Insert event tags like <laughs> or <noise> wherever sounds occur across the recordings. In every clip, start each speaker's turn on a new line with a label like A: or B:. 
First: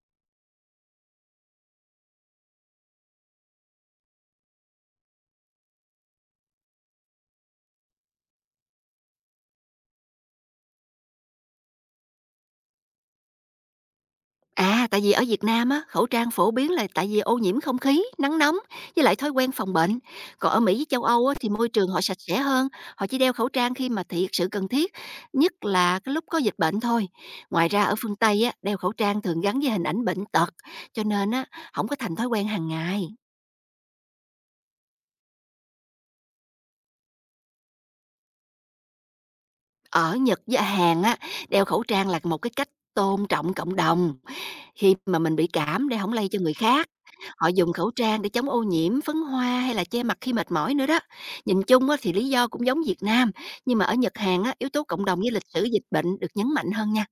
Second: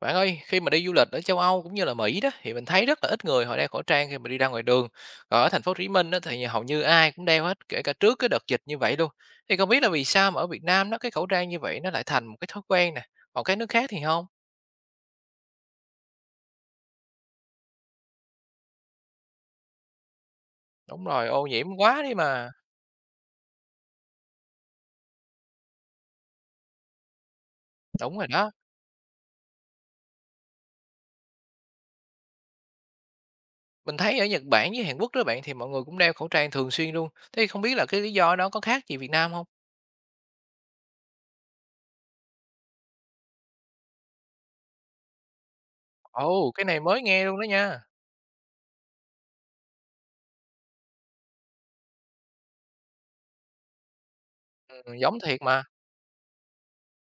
A: Bạn ơi, khi mà đi du lịch ở châu Âu cũng như là Mỹ đó thì mình thấy rất là ít người họ đeo khẩu trang khi mà đi ra ngoài đường. Còn ở thành phố Hồ Chí Minh đó thì hầu như ai cũng đeo hết, kể cả trước cái đợt dịch như vậy luôn. Thì không biết là vì sao mà ở Việt Nam đó cái khẩu trang như vậy nó lại thành một cái thói quen nè, còn các nước khác thì không.
B: À, tại vì ở Việt Nam á, khẩu trang phổ biến là tại vì ô nhiễm không khí, nắng nóng với lại thói quen phòng bệnh. Còn ở Mỹ với châu
A: Đúng
B: Âu
A: rồi,
B: á,
A: ô
B: thì
A: nhiễm
B: môi trường họ
A: quá đi
B: sạch sẽ
A: mà.
B: hơn, họ chỉ đeo khẩu trang khi mà thiệt sự cần thiết, nhất là cái lúc có dịch bệnh thôi. Ngoài ra ở phương
A: Đúng rồi
B: Tây
A: đó.
B: á, đeo khẩu trang thường gắn với hình ảnh bệnh tật, cho nên á, không có thành thói quen hàng ngày.
A: Mình thấy ở Nhật Bản với Hàn Quốc đó bạn thì mọi người cũng đeo khẩu trang thường xuyên luôn. Thế không biết là cái lý do đó có khác gì Việt Nam không?
B: Ở Nhật với Hàn á, đeo khẩu trang là một cái cách tôn trọng cộng đồng khi mà mình bị cảm để không lây cho
A: Ồ,
B: người
A: cái này
B: khác.
A: mới nghe luôn đó
B: Họ dùng
A: nha.
B: khẩu trang để chống ô nhiễm, phấn hoa hay là che mặt khi mệt mỏi nữa đó. Nhìn chung á, thì lý do cũng giống Việt Nam, nhưng mà ở Nhật Hàn á, yếu tố
A: Ừ,
B: cộng
A: giống
B: đồng với
A: thiệt
B: lịch sử
A: mà.
B: dịch bệnh được nhấn mạnh hơn nha.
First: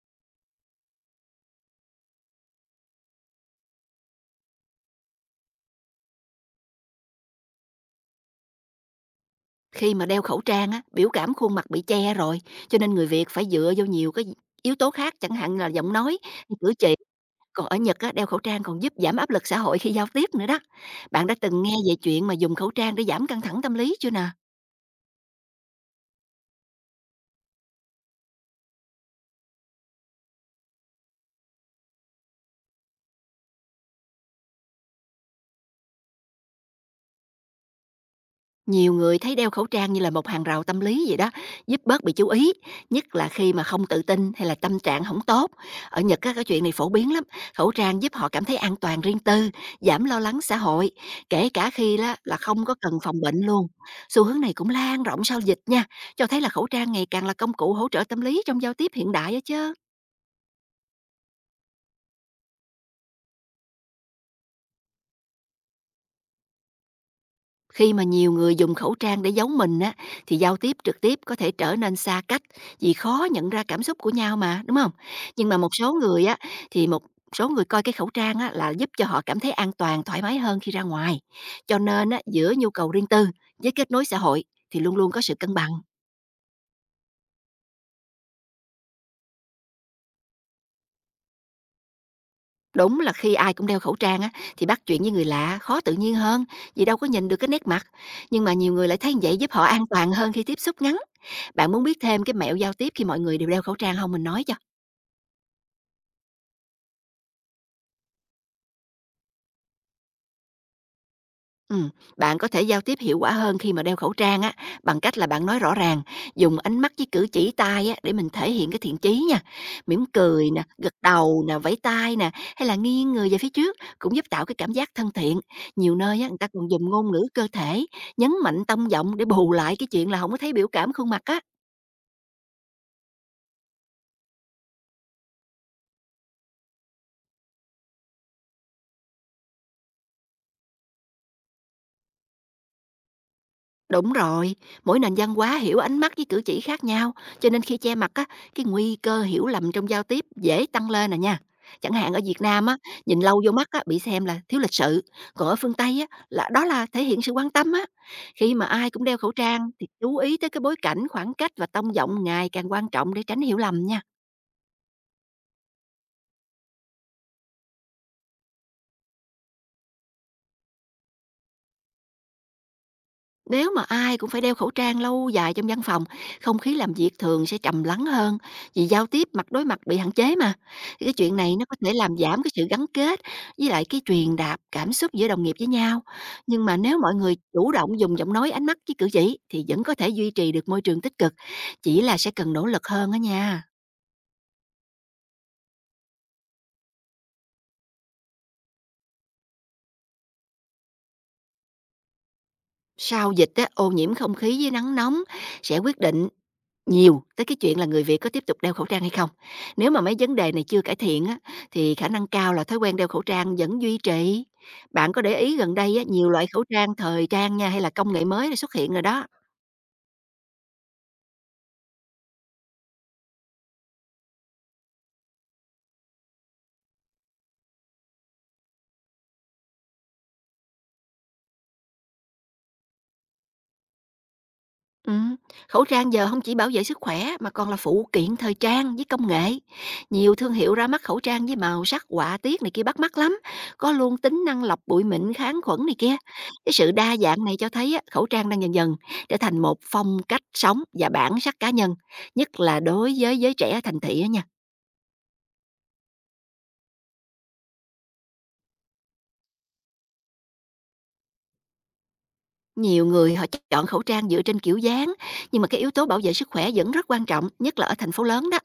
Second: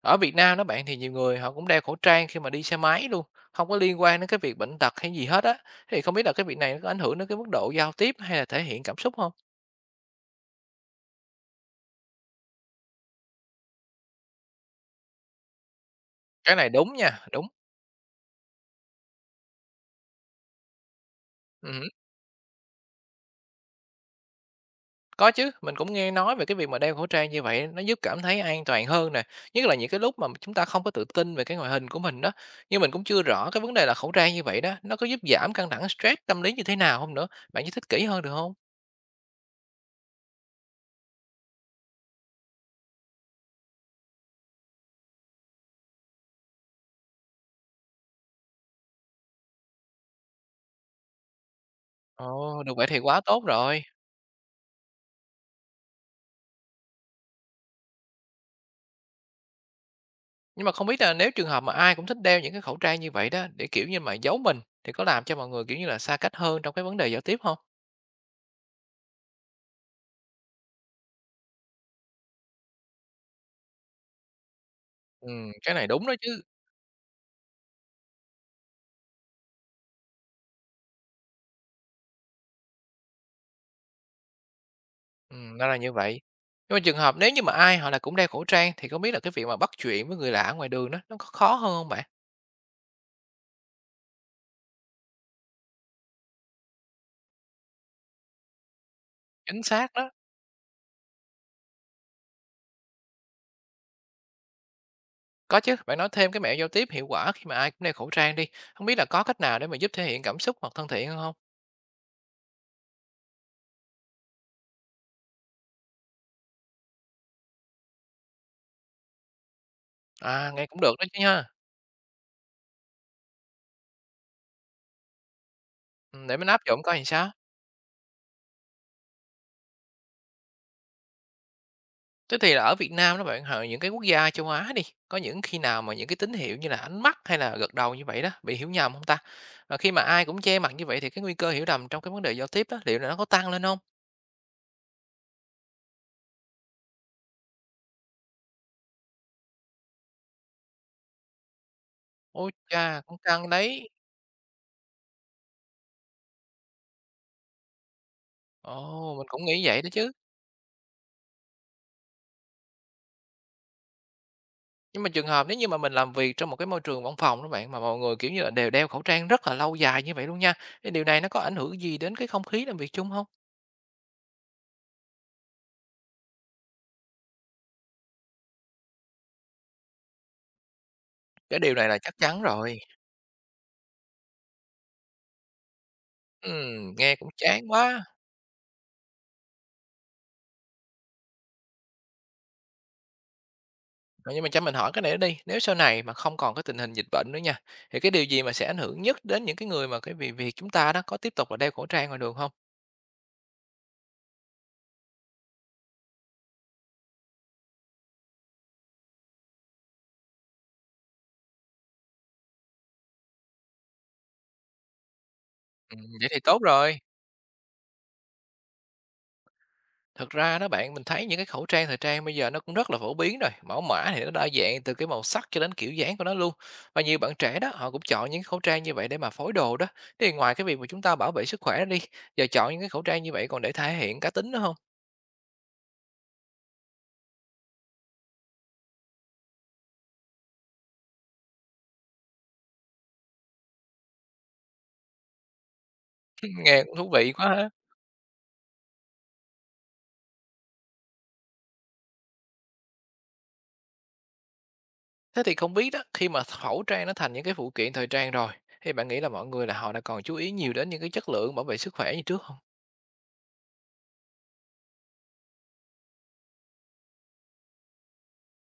A: Ở Việt Nam đó bạn thì nhiều người họ cũng đeo khẩu trang khi mà đi xe máy luôn, không có liên quan đến cái việc bệnh tật hay gì hết á. Thì không biết là cái việc này nó có ảnh hưởng đến cái mức độ giao tiếp hay là thể hiện cảm xúc không?
B: Khi mà đeo khẩu trang á, biểu cảm khuôn mặt bị che rồi, cho nên người Việt phải dựa vô nhiều cái yếu tố khác, chẳng hạn là giọng nói, hay
A: Cái này
B: cử
A: đúng
B: chỉ.
A: nha, đúng.
B: Còn ở Nhật á, đeo khẩu trang còn giúp giảm áp lực xã hội khi giao tiếp nữa đó. Bạn đã từng nghe
A: Ừm.
B: về chuyện mà dùng khẩu trang để giảm căng thẳng tâm lý chưa nè?
A: Có chứ, mình cũng nghe nói về cái việc mà đeo khẩu trang như vậy nó giúp cảm thấy an toàn hơn nè, nhất là những cái lúc mà chúng ta không có tự tin về cái ngoại hình của mình đó. Nhưng mình cũng chưa rõ cái vấn đề là khẩu trang như vậy đó, nó có giúp giảm căng thẳng stress tâm lý như thế nào không nữa? Bạn giải thích kỹ hơn được không?
B: Nhiều người thấy đeo khẩu trang như là một hàng rào tâm lý vậy đó, giúp bớt bị chú ý, nhất là khi mà không tự tin hay là tâm trạng không tốt. Ở Nhật á, cái chuyện này phổ biến lắm, khẩu trang giúp họ cảm thấy an toàn, riêng tư, giảm lo lắng xã hội, kể cả khi đó là
A: Ồ,
B: không có
A: được vậy
B: cần
A: thì
B: phòng
A: quá
B: bệnh
A: tốt
B: luôn.
A: rồi.
B: Xu hướng này cũng lan rộng sau dịch nha, cho thấy là khẩu trang ngày càng là công cụ hỗ trợ tâm lý trong giao tiếp hiện đại á chứ.
A: Nhưng mà không biết là nếu trường hợp mà ai cũng thích đeo những cái khẩu trang như vậy đó, để, kiểu như mà, giấu mình thì có làm cho mọi người, kiểu như là, xa cách hơn trong cái vấn đề giao tiếp không?
B: Khi mà nhiều người dùng khẩu trang để giấu mình á, thì giao tiếp trực tiếp có thể trở nên xa cách, vì khó nhận ra cảm xúc của nhau mà, đúng không? Nhưng mà một
A: Cái này
B: số
A: đúng đó
B: người á,
A: chứ.
B: thì một số người coi cái khẩu trang á là giúp cho họ cảm thấy an toàn, thoải mái hơn khi ra ngoài. Cho nên á, giữa nhu cầu riêng tư với kết nối xã hội thì luôn luôn có sự cân
A: Ừm, ra
B: bằng.
A: là như vậy. Nhưng mà trường hợp nếu như mà ai họ là cũng đeo khẩu trang thì không biết là cái việc mà bắt chuyện với người lạ ngoài đường đó, nó có khó hơn không bạn?
B: Đúng là khi ai cũng đeo khẩu trang á, thì bắt chuyện với người lạ khó tự nhiên hơn, vì đâu có nhìn được cái nét mặt, nhưng mà nhiều người lại thấy như vậy giúp
A: Chính
B: họ an
A: xác đó.
B: toàn hơn khi tiếp xúc ngắn. Bạn muốn biết thêm cái mẹo giao tiếp khi mọi người đều đeo khẩu trang không? Mình nói cho.
A: Có chứ, bạn nói thêm cái mẹo giao tiếp hiệu quả khi mà ai cũng đeo khẩu trang đi, không biết là có cách nào để mà giúp thể hiện cảm xúc hoặc thân thiện hơn hông?
B: Ừm, Bạn có thể giao tiếp hiệu quả hơn khi mà đeo khẩu trang á, bằng cách là bạn nói rõ ràng, dùng ánh mắt với cử chỉ tay á, để mình thể hiện cái thiện chí nha. Mỉm cười
A: À,
B: nè,
A: nghe cũng
B: gật
A: được đó chứ
B: đầu
A: ha.
B: nè, vẫy tay nè, hay là nghiêng người về phía trước cũng giúp tạo cái cảm giác thân thiện. Nhiều nơi
A: Ừm,
B: á,
A: để
B: người ta
A: mình áp
B: còn
A: dụng
B: dùng
A: coi làm
B: ngôn ngữ
A: sao.
B: cơ thể, nhấn mạnh tông giọng để bù lại cái chuyện là không có thấy biểu cảm khuôn mặt á.
A: Thế thì là ở Việt Nam đó bạn, hoặc là những cái quốc gia châu Á đi, có những khi nào mà những cái tín hiệu như là ánh mắt hay là gật đầu như vậy đó bị hiểu nhầm không ta? Và khi mà ai cũng che mặt như vậy thì cái nguy cơ hiểu lầm trong cái vấn đề giao tiếp đó liệu là nó có tăng lên không?
B: Đúng rồi, mỗi nền văn hóa hiểu ánh mắt với cử chỉ khác nhau, cho nên khi che mặt á, cái nguy cơ hiểu lầm trong giao tiếp dễ tăng lên nè nha. Chẳng hạn ở Việt
A: Ôi
B: Nam á,
A: cha, cũng
B: nhìn lâu
A: căng
B: vô mắt á,
A: đấy!
B: bị xem là thiếu lịch sự, còn ở phương Tây á, là đó là thể hiện sự quan tâm á. Khi mà ai cũng
A: Ồ,
B: đeo
A: mình
B: khẩu
A: cũng nghĩ
B: trang
A: vậy
B: thì
A: đó chứ.
B: chú ý tới cái bối cảnh, khoảng cách và tông giọng ngày càng quan trọng để tránh hiểu lầm nha.
A: Nhưng mà trường hợp nếu như mà mình làm việc trong một cái môi trường văn phòng đó bạn, mà mọi người, kiểu như là, đều đeo khẩu trang rất là lâu dài như vậy luôn nha, thì điều này nó có ảnh hưởng gì đến cái không khí làm việc chung không?
B: Nếu mà ai cũng phải đeo khẩu trang lâu dài trong văn phòng, không khí làm việc thường sẽ trầm lắng hơn, vì giao tiếp mặt đối mặt bị hạn chế mà. Thì cái chuyện này
A: Cái
B: nó
A: điều
B: có
A: này
B: thể
A: là chắc
B: làm giảm
A: chắn
B: cái sự
A: rồi.
B: gắn kết với lại cái truyền đạt cảm xúc giữa đồng nghiệp với nhau. Nhưng mà nếu mọi
A: Nghe cũng
B: người
A: chán
B: chủ động
A: quá!
B: dùng giọng nói, ánh mắt với cử chỉ thì vẫn có thể duy trì được môi trường tích cực, chỉ là sẽ cần nỗ lực hơn đó nha.
A: Ờ, nhưng mà cho mình hỏi cái này nữa đi, nếu sau này mà không còn cái tình hình dịch bệnh nữa nha, thì cái điều gì mà sẽ ảnh hưởng nhất đến những cái người mà cái việc việc chúng ta đó có tiếp tục là đeo khẩu trang ngoài đường không?
B: Sau dịch á, ô nhiễm không khí với nắng nóng sẽ quyết định nhiều, tới cái chuyện là người Việt có tiếp tục đeo khẩu trang hay không. Nếu mà mấy vấn đề này chưa cải thiện á, thì khả năng cao là thói quen đeo khẩu trang vẫn duy trì. Bạn có để ý gần đây á,
A: Vậy
B: nhiều
A: thì
B: loại
A: tốt
B: khẩu trang
A: rồi.
B: thời trang nha hay là công nghệ mới đã xuất hiện rồi đó.
A: Thực ra đó bạn, mình thấy những cái khẩu trang thời trang bây giờ nó cũng rất là phổ biến rồi, mẫu mã thì nó đa dạng từ cái màu sắc cho đến kiểu dáng của nó luôn. Và nhiều bạn trẻ đó, họ cũng chọn những cái khẩu trang như vậy để mà phối đồ đó. Thế thì ngoài cái việc mà chúng ta bảo vệ sức khỏe ra đi, giờ chọn những cái khẩu trang như vậy còn để thể hiện cá tính nữa không?
B: Ừm, khẩu trang giờ không chỉ bảo vệ sức khỏe mà còn là phụ kiện thời trang với công nghệ. Nhiều thương hiệu ra mắt khẩu trang với màu sắc, họa tiết này kia bắt mắt lắm, có luôn tính năng lọc bụi mịn, kháng khuẩn này kia.
A: <laughs>
B: Cái
A: Nghe
B: sự
A: cũng thú
B: đa
A: vị
B: dạng
A: quá
B: này cho
A: ha.
B: thấy á, khẩu trang đang dần dần trở thành một phong cách sống và bản sắc cá nhân, nhất là đối với giới trẻ thành thị á nha.
A: Thế thì không biết đó, khi mà khẩu trang nó thành những cái phụ kiện thời trang rồi, thì bạn nghĩ là mọi người là họ đã còn chú ý nhiều đến những cái chất lượng bảo vệ sức khỏe như trước không?
B: Nhiều người họ chọn khẩu trang dựa trên kiểu dáng, nhưng mà cái yếu tố bảo vệ sức khỏe vẫn rất quan trọng, nhất là ở thành phố lớn đó.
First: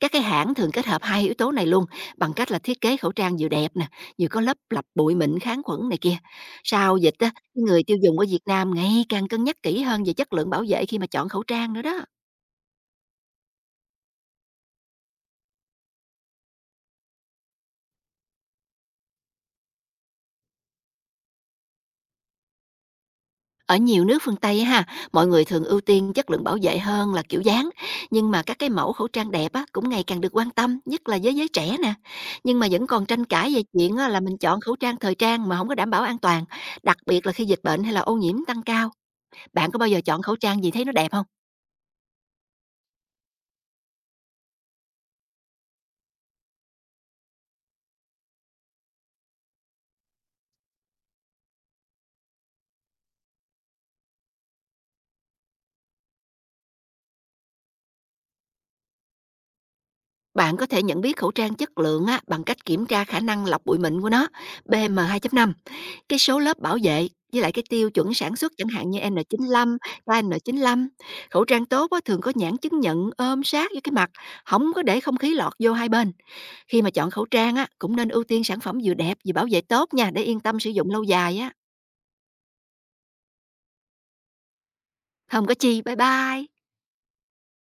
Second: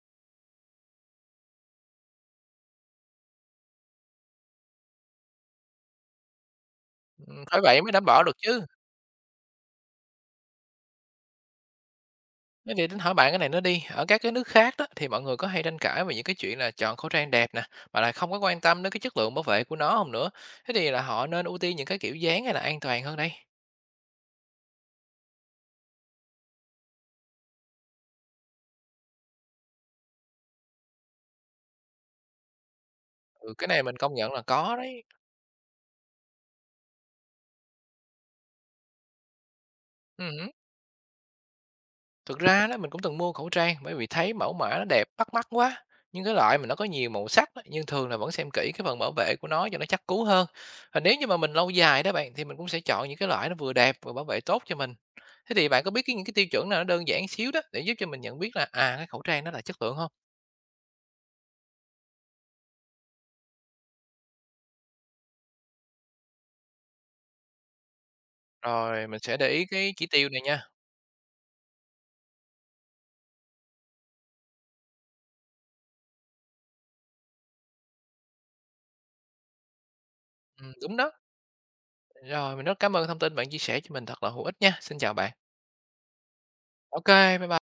B: Các cái hãng thường kết hợp hai yếu tố này luôn, bằng cách là thiết kế khẩu trang vừa đẹp nè, vừa có lớp lọc bụi mịn, kháng khuẩn này kia. Sau dịch á,
A: Phải
B: người
A: vậy mới
B: tiêu
A: đảm
B: dùng
A: bảo
B: ở
A: được
B: Việt
A: chứ.
B: Nam ngày càng cân nhắc kỹ hơn về chất lượng bảo vệ khi mà chọn khẩu trang nữa đó.
A: Thế thì tính hỏi bạn cái này nó đi, ở các cái nước khác đó thì mọi người có hay tranh cãi về những cái chuyện là chọn khẩu trang đẹp nè, mà lại không có quan tâm đến cái chất lượng bảo vệ của nó không nữa. Thế thì là họ nên ưu tiên những cái kiểu dáng hay là an toàn hơn đây?
B: Ở nhiều nước phương Tây á ha, mọi người thường ưu tiên chất lượng bảo vệ hơn là kiểu dáng, nhưng mà các cái mẫu khẩu trang đẹp á cũng ngày càng được quan tâm, nhất là với giới trẻ nè. Nhưng mà vẫn còn tranh cãi
A: Ừ,
B: về
A: cái này
B: chuyện
A: mình
B: á,
A: công
B: là
A: nhận
B: mình
A: là
B: chọn khẩu
A: có
B: trang
A: đấy.
B: thời trang mà không có đảm bảo an toàn, đặc biệt là khi dịch bệnh hay là ô nhiễm tăng cao. Bạn có bao giờ chọn khẩu
A: Ừm.
B: trang gì thấy nó đẹp không?
A: Thực ra đó mình cũng từng mua khẩu trang bởi vì thấy mẫu mã nó đẹp, bắt mắt quá. Nhưng cái loại mà nó có nhiều màu sắc á, nhưng thường là vẫn xem kỹ cái phần bảo vệ của nó cho nó chắc cú hơn. Và nếu như mà mình lâu dài đó bạn thì mình cũng sẽ chọn những cái loại nó vừa đẹp vừa bảo vệ tốt cho mình. Thế thì bạn có biết cái những cái tiêu chuẩn nào nó đơn giản xíu đó để giúp cho mình nhận biết là à cái khẩu trang nó là chất lượng không?
B: Bạn có thể nhận biết khẩu trang chất lượng á bằng cách kiểm tra khả năng lọc bụi mịn của nó, PM.5. Cái số lớp bảo vệ với lại cái tiêu chuẩn sản xuất, chẳng hạn như
A: Rồi mình sẽ để ý
B: N95,
A: cái chỉ tiêu này nha.
B: KN95, khẩu trang tốt á, thường có nhãn chứng nhận, ôm sát với cái mặt, không có để không khí lọt vô hai bên. Khi mà chọn khẩu trang á, cũng nên ưu tiên sản phẩm vừa đẹp vừa bảo vệ tốt nha, để yên tâm
A: Ừ,
B: sử dụng
A: đúng
B: lâu
A: đó.
B: dài á.
A: Rồi mình rất cảm ơn thông tin bạn chia sẻ cho mình thật là hữu ích nha. Xin chào bạn.
B: Hông có chi, bye bye.
A: Ok, bye bye.